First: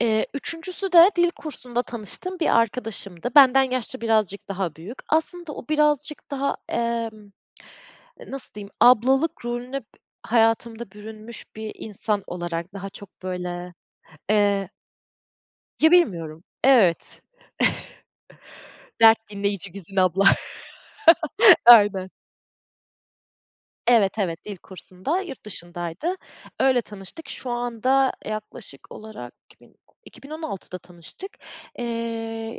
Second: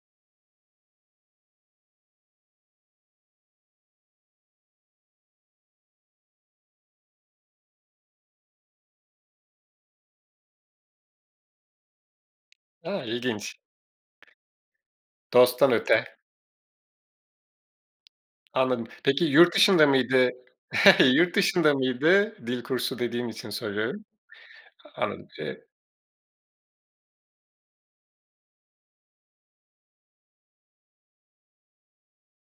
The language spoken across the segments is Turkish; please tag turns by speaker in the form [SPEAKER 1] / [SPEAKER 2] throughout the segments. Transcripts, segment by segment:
[SPEAKER 1] Eee, 3'üncüsü de dil kursunda tanıştığım bir arkadaşımdı. Benden yaşça birazcık daha büyük. Aslında o birazcık daha, emm, nasıl diyeyim, ablalık rolüne b hayatımda bürünmüş bir insan olarak daha
[SPEAKER 2] A!
[SPEAKER 1] çok
[SPEAKER 2] İlginç.
[SPEAKER 1] böyle, eee
[SPEAKER 2] Dosttan
[SPEAKER 1] ya,
[SPEAKER 2] öte.
[SPEAKER 1] bilmiyorum. Evet.
[SPEAKER 2] Anladım.
[SPEAKER 1] Dert
[SPEAKER 2] Peki yurt
[SPEAKER 1] dinleyici
[SPEAKER 2] dışında
[SPEAKER 1] Güzin abla.
[SPEAKER 2] mıydı? Yurt dışında
[SPEAKER 1] Aynen.
[SPEAKER 2] mıydı? Dil kursu dediğin için soruyorum.
[SPEAKER 1] Evet, evet. Dil kursunda.
[SPEAKER 2] Anladım.
[SPEAKER 1] Yurt
[SPEAKER 2] Eee
[SPEAKER 1] dışındaydı. Öyle tanıştık. Şu anda, yaklaşık olarak iki bin o iki bin on altıda tanıştık. Eee,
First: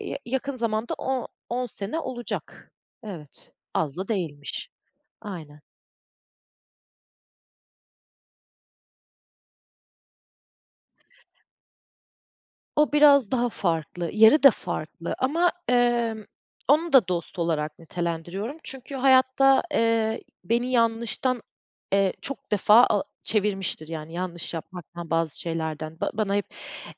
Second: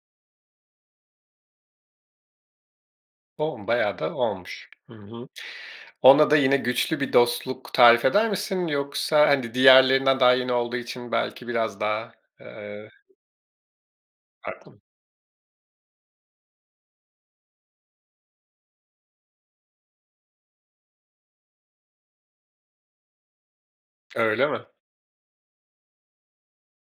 [SPEAKER 1] ya yakın zamanda o on sene olacak. Evet,
[SPEAKER 2] O!
[SPEAKER 1] az
[SPEAKER 2] Bayağı
[SPEAKER 1] da
[SPEAKER 2] da
[SPEAKER 1] değilmiş.
[SPEAKER 2] olmuş. Hı hı.
[SPEAKER 1] Aynen.
[SPEAKER 2] Ona da yine güçlü bir dostluk tarif eder misin yoksa, hani, diğerlerinden daha yeni olduğu için belki biraz daha, eee
[SPEAKER 1] O, biraz daha farklı. Yeri de
[SPEAKER 2] Farklı mı?
[SPEAKER 1] farklı ama, emm, onu da dost olarak nitelendiriyorum. Çünkü hayatta, eee, beni yanlıştan, eee, çok defa a çevirmiştir. Yani,
[SPEAKER 2] Öyle
[SPEAKER 1] yanlış
[SPEAKER 2] mi?
[SPEAKER 1] yapmaktan, bazı şeylerden. Ba bana hep,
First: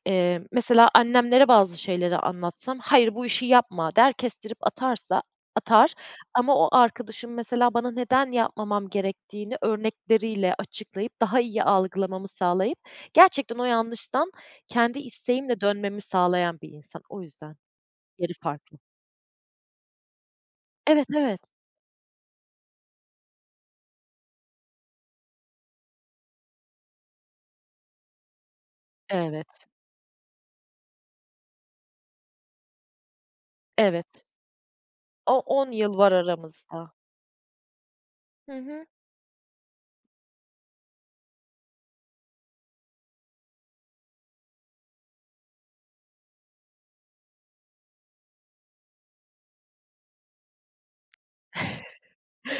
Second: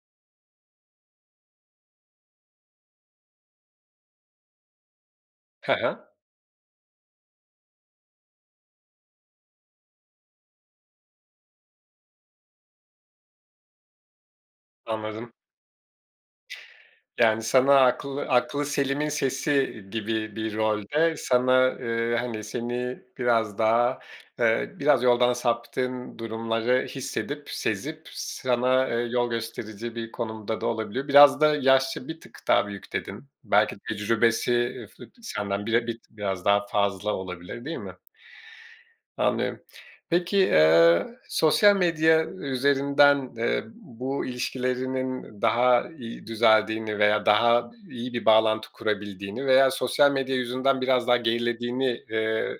[SPEAKER 1] eee, mesela annemlere bazı şeyleri anlatsam, "Hayır, bu işi yapma." der kestirip atarsa
[SPEAKER 2] Hı
[SPEAKER 1] atar
[SPEAKER 2] hı.
[SPEAKER 1] ama o arkadaşım mesela bana neden yapmamam gerektiğini örnekleriyle açıklayıp, daha iyi algılamamı sağlayıp gerçekten o yanlıştan kendi
[SPEAKER 2] Anladım.
[SPEAKER 1] isteğimle dönmemi sağlayan bir insan. O
[SPEAKER 2] Yani,
[SPEAKER 1] yüzden
[SPEAKER 2] sana aklı
[SPEAKER 1] yeri farklı.
[SPEAKER 2] aklıselimin sesi gibi bir
[SPEAKER 1] Evet,
[SPEAKER 2] rolde
[SPEAKER 1] evet.
[SPEAKER 2] sana, eee, hani, seni biraz daha, eee, biraz yoldan saptığın durumları hissedip, sezip sana yol
[SPEAKER 1] Evet.
[SPEAKER 2] gösterici bir konumda da olabiliyor. Biraz da yaşça bir tık daha büyük, dedin. Belki
[SPEAKER 1] Evet.
[SPEAKER 2] tecrübesi, eee, [unintelligible]
[SPEAKER 1] O
[SPEAKER 2] senden
[SPEAKER 1] on
[SPEAKER 2] bire bir
[SPEAKER 1] yıl
[SPEAKER 2] t
[SPEAKER 1] var
[SPEAKER 2] biraz daha
[SPEAKER 1] aramızda.
[SPEAKER 2] fazla olabilir, değil mi?
[SPEAKER 1] Hı hı.
[SPEAKER 2] Anlıyorum. Peki, eee, sosyal medya üzerinden, eee, bu ilişkilerinin daha iyi düzeldiğini veya daha iyi bir bağlantı kurabildiğini veya sosyal medya yüzünden biraz daha gerilediğini, eee,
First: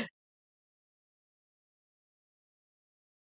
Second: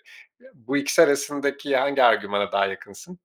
[SPEAKER 2] bu ikisi arasındaki hangi argümana daha yakınsın?